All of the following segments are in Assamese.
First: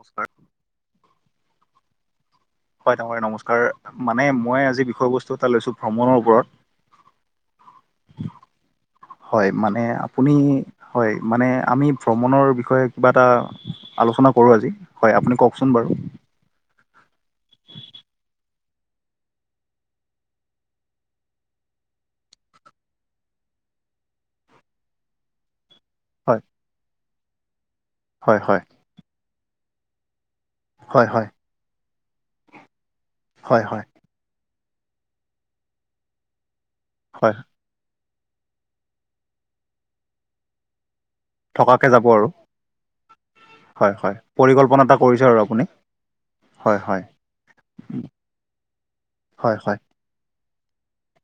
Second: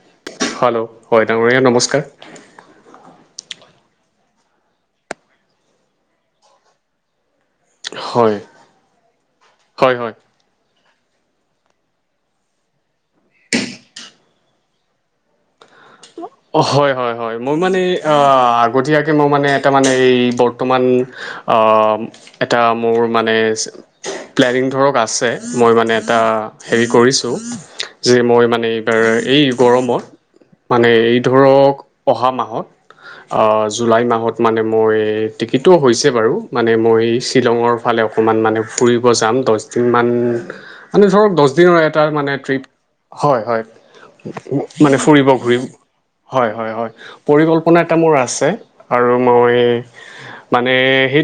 নমস্কাৰ হেল্ল' হয় ডাঙৰীয়া নমস্কাৰ হয় ডাঙৰ নমস্কাৰ মানে মই আজি বিষয়বস্তু এটা লৈছো ভ্ৰমণৰ ওপৰত হয় হয় মানে আপুনি হয় মানে আমি ভ্ৰমণৰ বিষয়ে কিবা এটা আলোচনা কৰোঁ আজি হয় আপুনি কওকচোন বাৰু হয় হয় হয় মই মানে আগতীয়াকে মই মানে এটা মানে এই বৰ্তমান এটা মোৰ মানে প্লেনিং ধৰক আছে মই মানে এটা হয় হেৰি কৰিছোঁ যে হয় মই হয় মানে এইবাৰ এই গৰমত মানে হয় এই হয় ধৰক অহা মাহত হয় হয় জুলাই মাহত মানে মই টিকিটো হৈছে বাৰু মানে মই হয় শ্বিলঙৰ ফালে অকমান মানে ফুৰিব যাম দহ দিন মান মানে ধৰক দহ দিনৰ থকাকে এটা যাব আৰু মানে ট্ৰিপ হয় হয় হয় পৰিকল্পনা এটা মানে কৰিছে ফুৰিব আৰু ঘূৰি আপুনি হয় ম ম হয় হয়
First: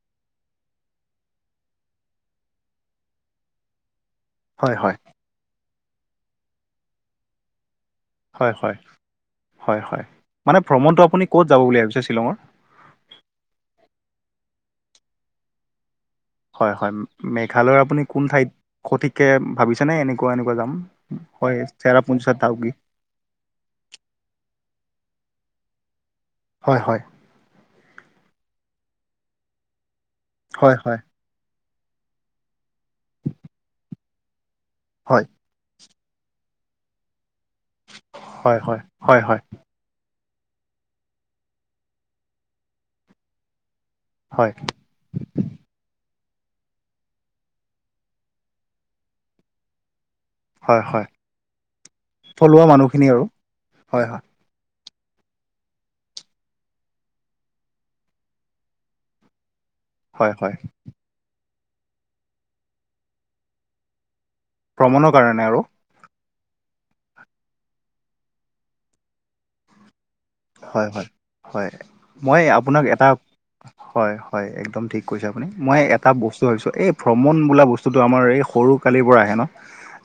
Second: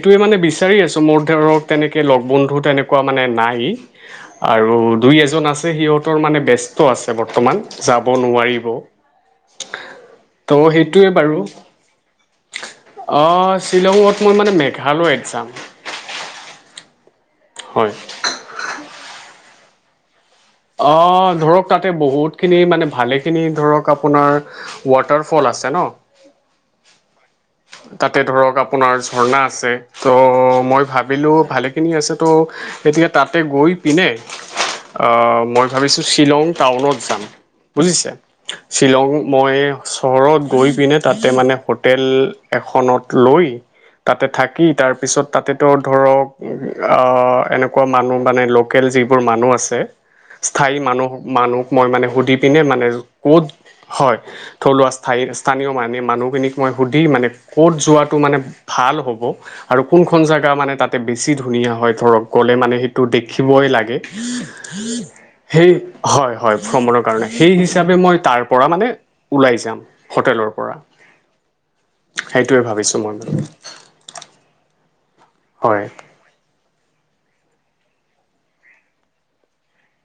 ত মানে বিচাৰি আছো মোৰ ধৰক তেনেকে লগ বন্ধু তেনেকুৱা মানে নাই আৰু হয় হয় দুই এজন আছে সিহঁতৰ মানে ব্যস্ত আছে বৰ্তমান যাব হয় নোৱাৰিব হয় হয় হয় ত' মানে ভ্ৰমণটো সেইটোৱে আপুনি বাৰু ক'ত যাব বুলি ভাবিছে শ্বিলঙৰ আহ শ্বিলঙত মান মানে মেঘালয়ত যাম হয় হয় মেঘালয়ৰ হয় আপুনি কোন ঠাইত সঠিককে ভাবিছেনেে এনে অ ধৰক তাতে বহুতখিনি ডাউকী মানে ভালেখিনি ধৰক আপোনাৰ ৱাটাৰ ফল আছে ন হয় হয় তাতে ধৰক আপোনাৰ ঝৰ্ণা আছে ত' হয় মই হয় ভাবিলো ভালে িন আ ত' গতিয়া তাতে গৈ পিনে হয় মই ভাবিছোঁ শ্বিলং টাউনত যাম বুজিছে হয় হয় শ্বিলং হয় হয় মই চহৰত গৈ পিনে তাতে মানে হোটেল এখনত লৈ তাতে হয় থাকি তাৰ পিছত তাতেতো ধৰক এনেকুৱা মানুহ মানে লোকেল যিবোৰ মানুহ আছে স্থায়ী হয় হয় মানুহ মানুহ মই মানে সুধি পিনে থলুৱা মানে মানুহখিনি আৰু ক'ত হয় থলুৱা সায় স্থানীয় মান মানুহখিনিক মই সুধি মানে ক'ত যোৱাাতটো মানে ভাল হ'ব আৰু কোনখন হয় জেগা হয় মানে তাতে বেছি ধুনীয়া হয় ধৰক গ'লে মানে সেইটো দেখিবই লাগে ভ্ৰমণৰ কাৰণে আৰু সেই হয় হয় ভ্ৰমণৰ কাৰণে সেই হিচাপে মই তাৰ পৰা মানে ওলাই যাম হোটেলৰ পৰা হয় হয় হয় মই সেইটোৱে আপোনাক ভাবিছোঁ এটা মই মানে হয় হয় একদম ঠিক ৈছে আপুনি মই হয় এটা বস্তু ভাবিছো এই ভ্ৰমণ বোলা বস্তুটো আমাৰ এই সৰু কালিৰ পৰা আহে ন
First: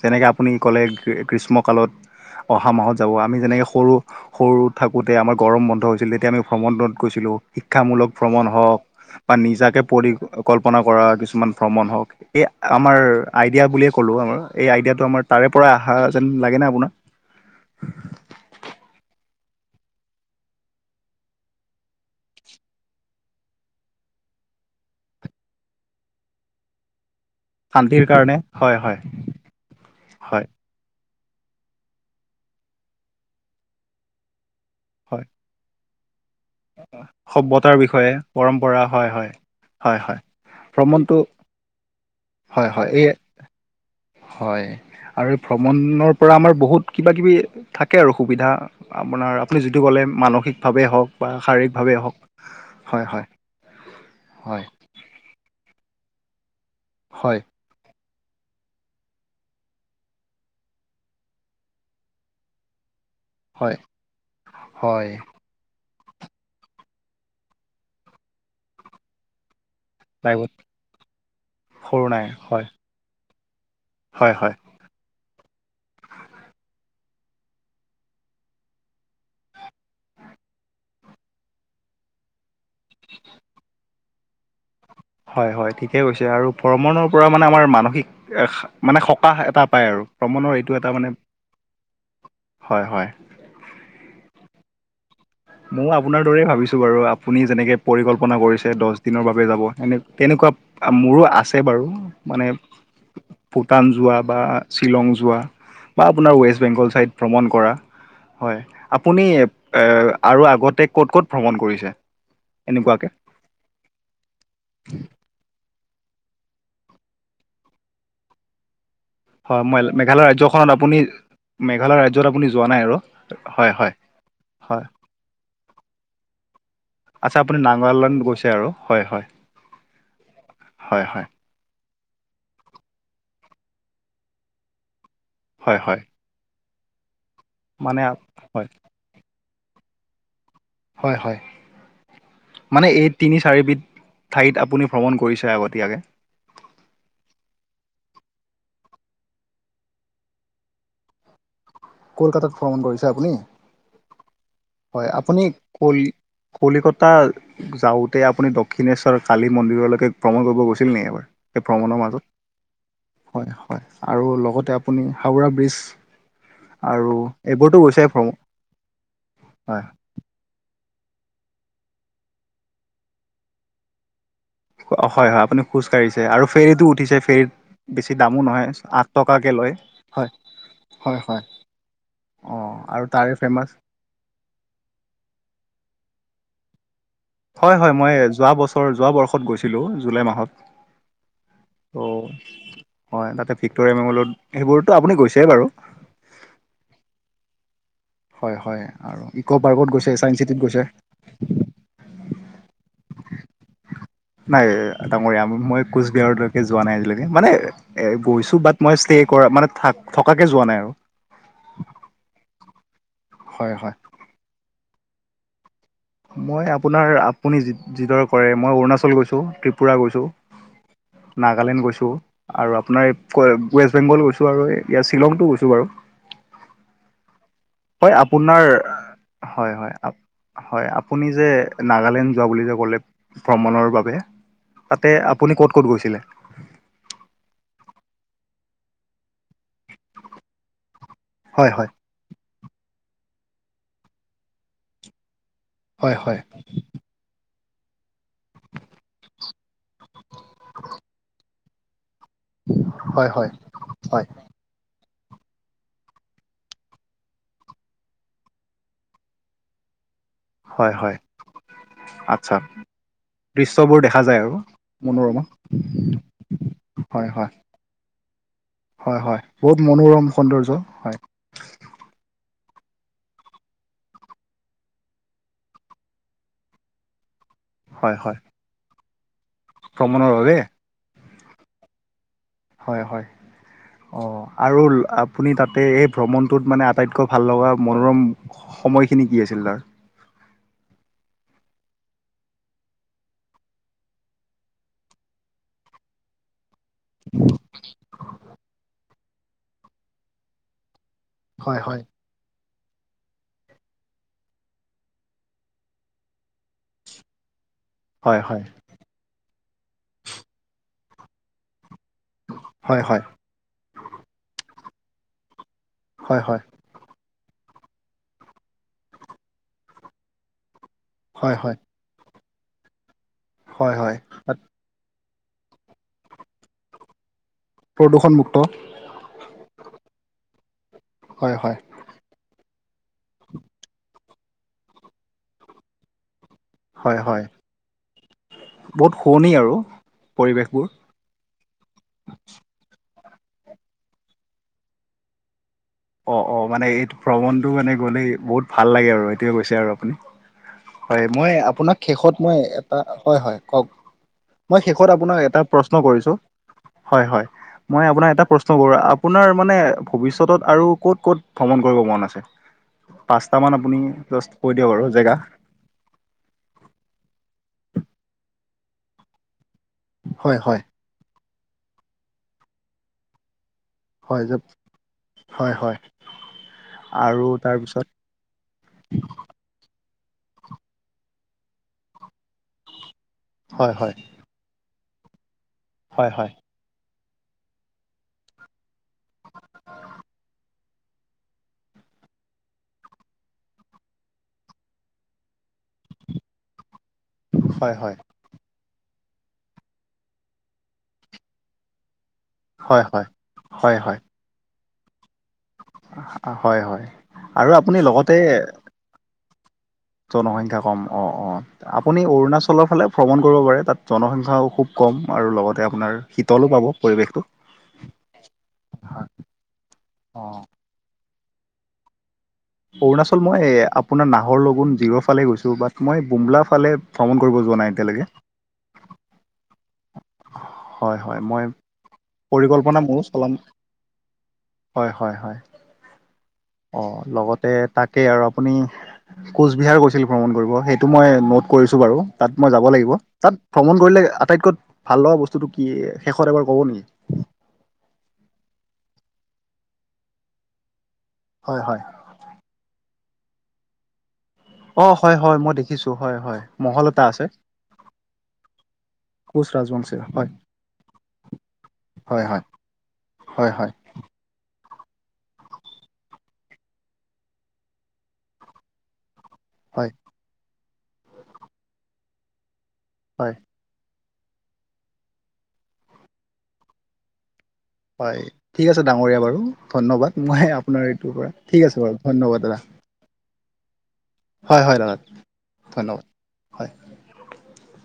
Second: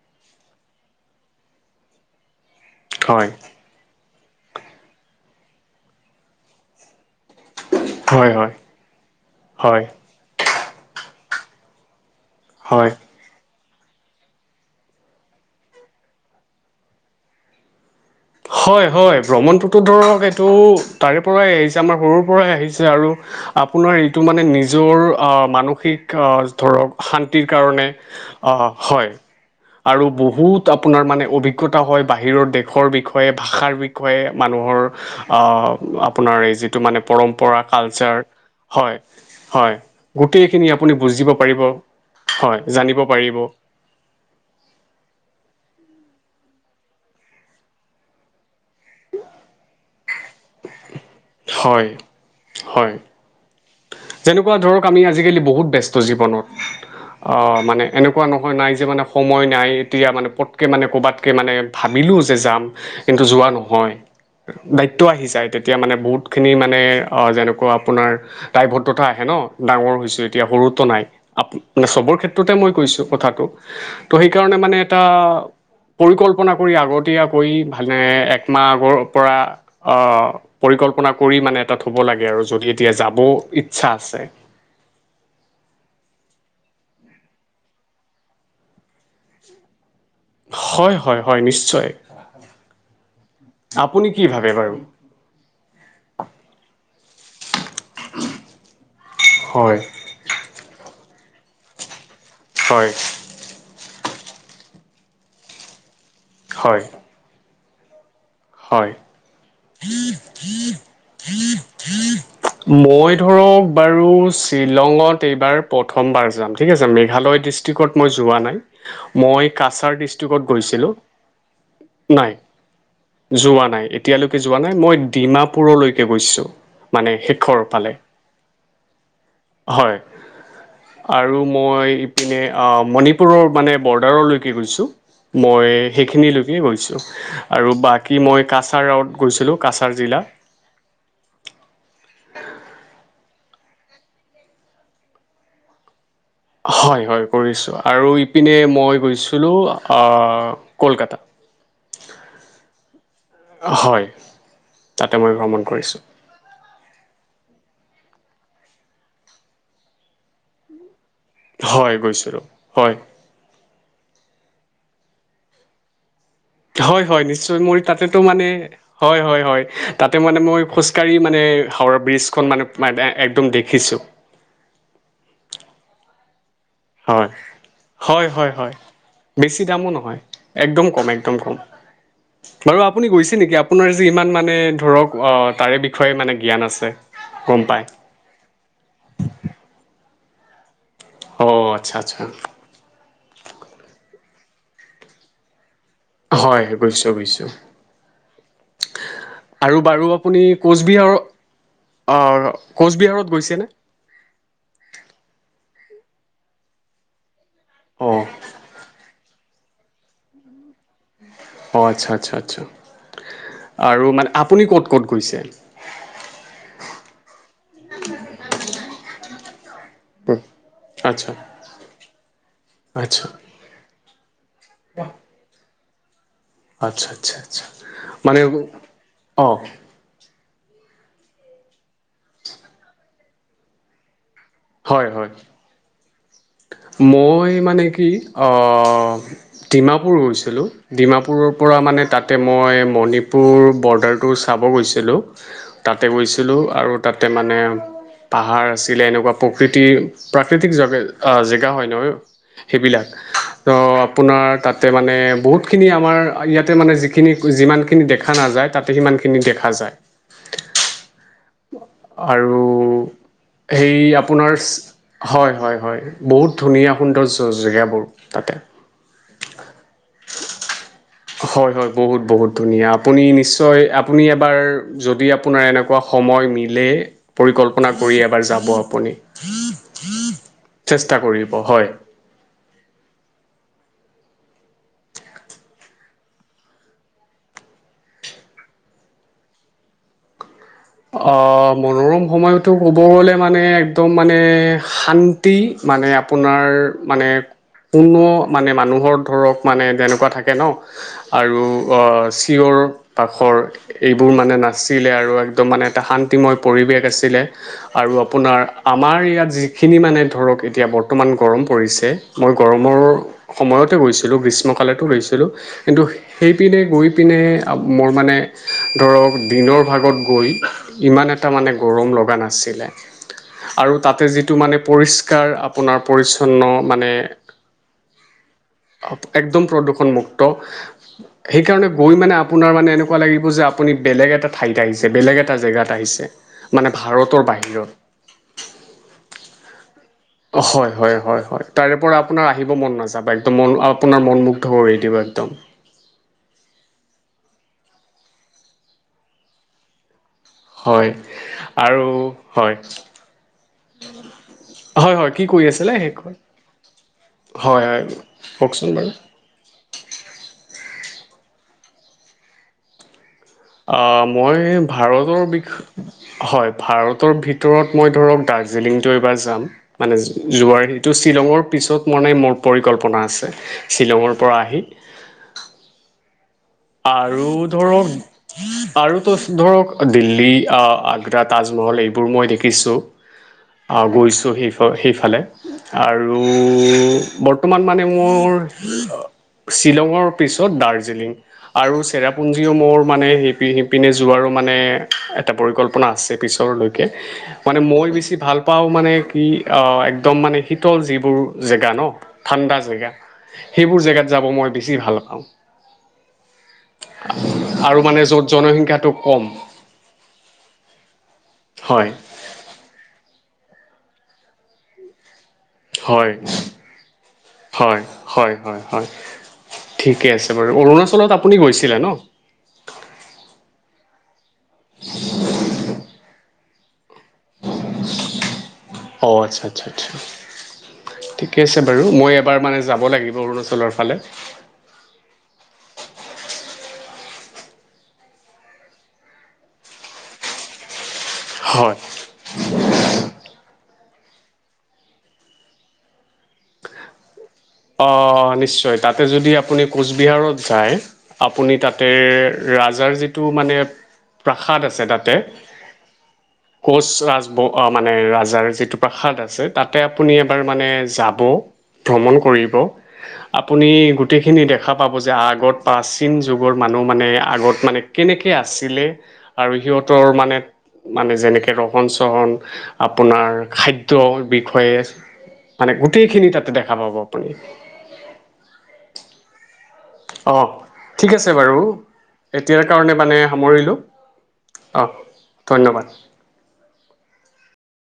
যেনেকৈ আপুনি ক'লে ক্ৰীষ্মক তালত অহা মাহত যাব হয় আমি যেনেকৈ সৰু সৰু থাকোঁতে আমাৰ গৰম বন্ধ হৈছিল তেতিয়া আমি ভ্ৰমণত গৈছিলোঁ শিক্ষামূলক হয় ভ্ৰমণ হয় হওঁক বা নিজাকে হয় পৰিকলল্পনা কৰা কিছুমান ভ্ৰমণ হওক এই হয় আমাৰ আই আইডিয়া বুলিয়ে ক'লোঁ আমাৰ এই আইডিয়াটো আমাৰ তাৰে পৰাই অহা যেন লাগে ন আপোনাক হয় হয় ভ্ৰমণটোতো ধৰক এইটো তাৰে পৰাই আহিছে আমাৰ সৰুৰ পৰাই আহিছে আৰু আপোনাৰ এইটো মানে নিজৰ অ মানসিক ধৰক শান্তিৰ কাৰণে অ হয় আৰু হয় বহুত আপোনাৰ মানে অভিজ্ঞতা হয় বাহিৰৰ দেশৰ বিষয়ে ভাষাৰ বিষয়ে মানুহৰ হয় আপোনাৰ এই যিটো মানে পৰম্পৰা সভ্যতাৰ বিষয়ে কালচাৰ পৰম্পৰা হয় হয় গোটেইখিনি আপুনি ভ্ৰমণটো বুজিব পাৰিব হয় জানিব পাৰিব হয় আৰু এই ভ্ৰমণৰ পৰা আমাৰ বহুত কিবা কিবি থাকে আৰু সুবিধা আাৰ আ আপুনি যিটো ক'লে মানসিকভাৱে হওক বা শাৰীৰিক হয় ভাৱে হওক হয় হয় যেনেকুৱা হয় ধৰক আমি আজিকালি বহুত ব্যস্ত জীৱনত হয় আহ মানে এনেকুৱা নহয় নাই যে মানে সময় নাই এতিয়া মানে পটকৈ মানে ক'ৰবাতকৈ মানে ভাবিলোঁ যে যাম কিন্তু যোৱা হয় নহয় দায়িত্ব হয় আহি যায় তেতিয়া মানে বহুতখিনি মানে যেনেকুৱা আপোনাৰ টাই ভত তথা আহে ন ডাঙৰ হৈছ এতিয়া লাইফত সৰুতো নাই আ মানে সৰু চবৰ নাই ক্ষেত্ৰতে হয় মই কৈছো কথাটো ত' হয় হয় সেইকাৰণে মানে এটা পৰিকল্পনা কৰি আগতীয়া কৰি ভালে একমাহ আগৰ পৰা আহ পৰিকল্পনা কৰি মানে এাত থ'ব লাগে আৰু যদি এতিয়া যাব ইচ্ছা আছে হয় হয় ঠিকেই কৈছে আৰু ভ্ৰমণৰ পৰা মানে আমাৰ মানসিক মানে সকাহ এটা পায় আৰু ভ্ৰমণৰ এইটো এটা হয় মানে হয় হয় নিশ্চয় হয় হয় আপুনি কি ভাবে বাৰু আপাৰছ দিনৰ বাবে যাব হয় সনে তেনেকুৱা মোৰো আছে বাৰু মানে হয় ভূটান যোৱা বা শ্বিলং যোৱা বা আপোনাৰ ৱেষ্ট হয় বেংগল ছাইড ভ্ৰমণ কৰা হয় আপুনি আৰু আগতে ক'ত ক'ত ভ্ৰমণ কৰিছে এনেকুৱাকে মই ধৰক বাৰু শ্বিলঙত এইবাৰ প্ৰথমাৰ য ঠিক আছে মেঘালয় ডিষ্ট্ৰিকত মই যোৱা নাই মই হয় কাছাৰ মেঘালয় ডিষ্ট্ৰিক্ত ৰাজ্যখনত গৈছিলোঁ আপুনি মেঘালয় ৰাজ্যত নাই আপুনি যোৱা আৰু যোৱা হয় নাই হয় এতিয়ালৈকে যোৱা নাই হয় মই ডিমাপুৰলৈকে গৈছো মানে আচ্ছা আপুনি শেষৰ ফালে নাগালেণ্ড গৈছে আৰু হয় হয় হয় হয় হয় আৰু মই মই ইপিনে মণিপুৰৰ মানে বৰ্ডাৰলৈকে গৈছোঁ মই হয় হয় সেইখিনিলৈকে গৈছো আৰু মানে আপ বাকী মই হয় কাছাৰৱত গৈছিলো কাছাৰ জিলা হয় হয় মানে এই তিনি চাৰিবিধ ঠাইত আপুনি ভ্ৰমণ কৰিছে আগতীয়াকৈ হয় হয় কৰিছোঁ আৰু ইপিনে মই গৈছিলোঁ কলকাতা কলকাতাত ভ্ৰমণ কৰিছে আপুনি হয় হয় তাতে মই আপুনি ভ্ৰমণ কল কৰিছোঁ কলিকতা যাওঁতে আপুনি দক্ষিণেশ্বৰৰ কালী মন্দিৰলৈকে ভ্ৰমণ কৰিব গৈছিল ন এইবাৰ স হয় ভ্ৰমণৰ মাজত গৈছিলোঁ হয় হয় হয় আৰু লগতে তাতে আপুনি হাওৰা ব্ৰীজ হয় হয় নিশ্চয় মোৰ তাতেতটো মানে হয় হয় হয় তাতে মানে মই খোজ কাৰী মানে হাওৰ ব্ৰীজখন মানে একদম দেখিছো হয় হয় আপুনি খোজ কঢ়িছে আৰু ফেৰীতটো উঠিছে হয় ফেৰীত বেছি হয় দামো হয় নহয় হয় আঠ টকাকে বেছি লয় দামো নহয় হয় একদম কম হয় একদম হয় কম [unintelligible] অঁ বাৰু আৰু আপুনি তাৰে গৈছে নিকি ফেমাচ আপোনাৰ যে ইমান মানে ধৰক অ তাৰে বিষয়ে মানে জ্ঞান আছে গম হয় পায় হয় মই যোৱা বছৰ যোৱা বৰ্ষত গৈছিলোঁ জুলাই মাহত অ আচ্ছা অ আচ্ছা হয় তাতে ভিক্টৰিয়া মেমৰিয়েলত সেইবোৰতো আপুনি গৈছে বাৰু হয় গৈছো বুইছে হয় হয় আৰু ইক' পাৰ্কত গৈছে ছাইন্স চিটিত গৈছে অ কোচবিহাৰত গৈছেনে নাই ডাঙৰীয়া মই কোচবিহাৰলৈকে যোৱা নাই আজিলেকে মানে অ এ গৈছো বাট মই ষ্টে কৰা মানে থ থকাকে যোৱা নাই আৰু অঁ আচ্ছা আচ্ছা আচ্ছা হয় হয়। আৰু মানে আপুনি ক'ত ক'ত গৈছে মই আপোনাৰ আপুনি যি যিদৰে কৰে মই অৰুণাচল গৈছোঁ ত্ৰিপুৰা গৈছোঁ আচ্ছা নাগালেণ্ড গৈছোঁ আৰু আপোনাৰ এই আচ্ছা ৱেষ্ট বেংগল গৈছোঁ ইয়াত শ্বিলংতো গৈছো বাৰু আচ্ছা আচ্ছা হয় মানে আপোনাৰ অ হয় হয় হয় আপুনি যে নাগালেণ্ড যোৱা বুলি যে ক'লে ভ্ৰমণৰ বাবে হয় তাতে হয় আপুনি ক'ত ক'ত গৈছিলে মই মানে কি অ ডিমাপুৰ গৈছিলোঁ ডিমাপুৰৰ হয় পৰা হয় মানে তাতে মই মণিপুৰ বৰ্ডাৰটো চাব গৈছিলোঁ তাতে হয় হয় গৈছিলোঁ আৰু তাতে মানে পাহাৰ আছিলে এনেকুৱা প্ৰকৃতিৰ প্ৰাকৃতিক জগা জেগা হয় নহয় সেইবিলাক হয় হয় ত হয় আপোনাৰ তাতে মা মানে বহুতখিনি আমাৰ ইয়াতে মানে যিখিনি যিমানখিনি দেখা নাযায় তাতে সিমানখিনি দেখা যায় হয় হয় আচ্ছা আৰু হেই দৃশ্যবোৰ দেখা যায় আপোনাৰ আৰু চি মনোৰমা হয় হয় হয় বহুত ধুনীয়া সুন্দৰ হয় জ হয় জেগাবোৰ তাতে হয় হয় বহুত মনোৰম সৌন্দৰ্য হয় হয় হয় বহুত বহুত ধুনীয়া আপুনি নিশ্চয় আপুনি এবাৰ যদি আপোনাৰ এনেকুৱা সময় সময় মিলে পৰিকল্পনা কৰি এবাৰ যাব আপুনি ক্ৰমণৰ বাবে স হয় হয় হয় অঁ আৰু আপুনি তাতে এই ভ্ৰমণটোত মানে আটাইতকৈ ভাল লগা মনোৰম সময়খিনি কি আছিল তাৰ অ মনোৰম সময়তো ক'ব গলে মানে একদম মানে শান্তি মানে আপোনাৰ মানে কোনো মানে মানুহৰ ধৰক মানে যেনেকুৱা থাকে ন আৰু হয় হয় চিঞৰ আ পাখৰ এইবোৰ মানে নাছিলে আৰুএক ত মানে এটা শান্তিময় পৰিৱেশ আছিলে আৰু হয় আপোনাৰ হয় আমাৰ ইয়াত যি খিনি মানে ধৰক এতিয়া বৰ্তমান গৰম পৰিছে মই গৰমৰ হয় হয় সময়তে গৈছিলোঁ গ্ৰীষ্ ষ্মকালেটো লৈছিলোঁ কিন্তু হয় হয় সেইপিনে গৈ পিনে মোৰ মানে ধৰক দিনৰ ভাগত গৈ ইমান এটা হয় মানে হয় গৰম লগা নাছিলে আৰু হয় হয় তাতে যিটো তাত মানে পৰিচ্ কাৰ আপোনাৰ পৰিচ্ছন্ন মানে প্ৰদূষণমুক্ত একদম প্ৰদূষণ মুুক্ত । হয় হয় সেইকাৰণে গৈ মানে আপোনাৰ মানে এনেকুৱা লাগিব যে আপুনি বেলেগ এটা ঠাইত আহিছে। বেলেগ এটা জেগাত আহিছে মানে হয় হয় ভাৰতৰ বাহিৰত বহুত । শুৱনি আৰু পৰিৱেশবোৰ হয়, হয়, হয়, হয়, তাৰে পৰা আপোনাৰ আহিব মন নাযায় । যাবা একদম মন আপোনাৰ মনমুগ্ধ কৰি দিব একদম অ, অ মানে এইটো ভ্ৰমণটো মানে গ'লে বহুত ভাল লাগে আৰু সেইটোৱে কৈছে আৰু আপুনি? হয় মই আপোনাক আৰু শেষত মই হয় এটা হয় - হয় কওক মই শেষত হয় হয় আপোনাক কি এটা কৈ আছিলে প্ৰশ্ন শেষত কৰিছো? হয়-হয় হয় হয় মই আপোনাৰ এটা প্ৰশ্ন কওকচোন কৰো বাৰু আপোনাৰ মানে ভবিষ্যতত আৰু ক'ত - ক'ত ভ্ৰমণ কৰিব মন আছে? পাঁচটামান অ, আপুনি জাষ্ট মই কৈ দিয়ক আৰু জেগা ভাৰতৰ বিষ হয় ভাৰতৰ ভিতৰত মই ধৰক দাৰ্জিলিংটো এইবাৰ যাম মানে হয় হয় যোৱাৰ সিটো শ্বিলঙৰ পিছত মানে মোৰ পৰিকল্পনা আছে শ্বিলঙৰ হয় পৰা আহি । হয় হয় আৰু ধৰক আৰু তো ধৰক দিল্লী আগ্ৰা তাজমহল এইবোৰ মই দেখি হয় শিকিছো হয় গৈছো সেই সেইফালে হয় আৰু হয় বৰ্তমান মানে মোৰ শ্বিলঙৰ পিছত দাৰ্জিলিং । আৰু চেৰাপুঞ্জীও মোৰ মানে সি সিপিনে যোৱাৰো মানে এটা পৰিকল্পনা আছে পিছলৈ । মানে হয় মই হয় বেছি ভাল পাও মানে একদম মানে শীতল যিবোৰ জেগা ন । ঠাণ্ডা হয় জেগা হয় হয় সেইবোৰ হয় জেগাত যাব মই বেছি ভাল পাও । আ, হয় হয় আপুনি আৰু মানে লগতে য'ত জনসংখ্যাটো কম । জনসংখ্যা কম অ-অ হয় আপুনি অৰুণাচলৰ ফালে ভ্ৰমণ কৰিব পাৰে তাত জনসংখ্যাও খুব কম । আৰু লগতে আপোনাৰ হয় শীতলো পাব পৰিৱেশটো হয় হয় হয় হয় ঠিকে অ আছে বাৰু অৰুণাচলত আপুনি গৈছিলে ন । অৰুণাচল মই আপোনাৰ নাহৰ সেইফালে ভ্ৰমণ কৰিব যোৱা নাই এতিয়ালৈকে। অ, আচ্ছা-আচ্ছা-আচ্ছা। হয় হয় ঠিকে মই আছে বাৰু মই এবাৰ মানে পৰিকল্পনা যাব মোৰো লাগিব চলাম অৰুণাচলৰ ফালে । হয় হয় হয় অ, লগতে তাকে আৰু আপুনি কোচবিহাৰ গৈছিল ভ্ৰমণ কৰিব এইটো মই নোট হয় কৰিছো বাৰু তাত মই যাব লাগিব তাত ভ্ৰমণ কৰিলে আটাইতকৈ ভাল লগা বস্তুটো কি শেষত এবাৰ ক'ব নেকি? অ, নিশ্চয় তাতে যদি আপুনি কোচবিহাৰত যায় আপুনি হয় হয় তাতে ৰাজাৰ যিটো মানে প্ৰাসাদ আছে অ তাতে হয় হয় মই দেখিছোঁ হয় হয় মহল কোঁচ এটা আছে ৰাজ মানে ৰাজাৰ যিটো প্ৰাসাদ। কোচ তাতে ৰাজবংশীৰ আপুনি হয় এবাৰ মানে যাব ভ্ৰমণ হয় হয় কৰিব । হয় আপুনি হয় গোটেইখিনি দেখা পাব যে আগত প্ৰাচীন যুগৰ মানুহ মানে আগত মানে কেনেযে আছিলে । আৰু হয় সিহতৰ মানে মানে যেনেকৈ ৰহণ চহন আপোনাৰ হয় খাদ্য বিষয়ে মানে গোটেইখিনি তাতে দেখা পাব আপুনি। হয় ঠিক আছে ডাঙৰীয়া বাৰু। ধন্যবাদ অঁ মই আপোনাৰ ঠিক এইটোৰ পৰা আছে ঠিক আছে বাৰু ধন্যবাদ দাদা এতিয়াৰ কাৰণে মানে সামৰিলোঁ । হয়-হয় অঁ দাদা ধন্যবাদ হয় ।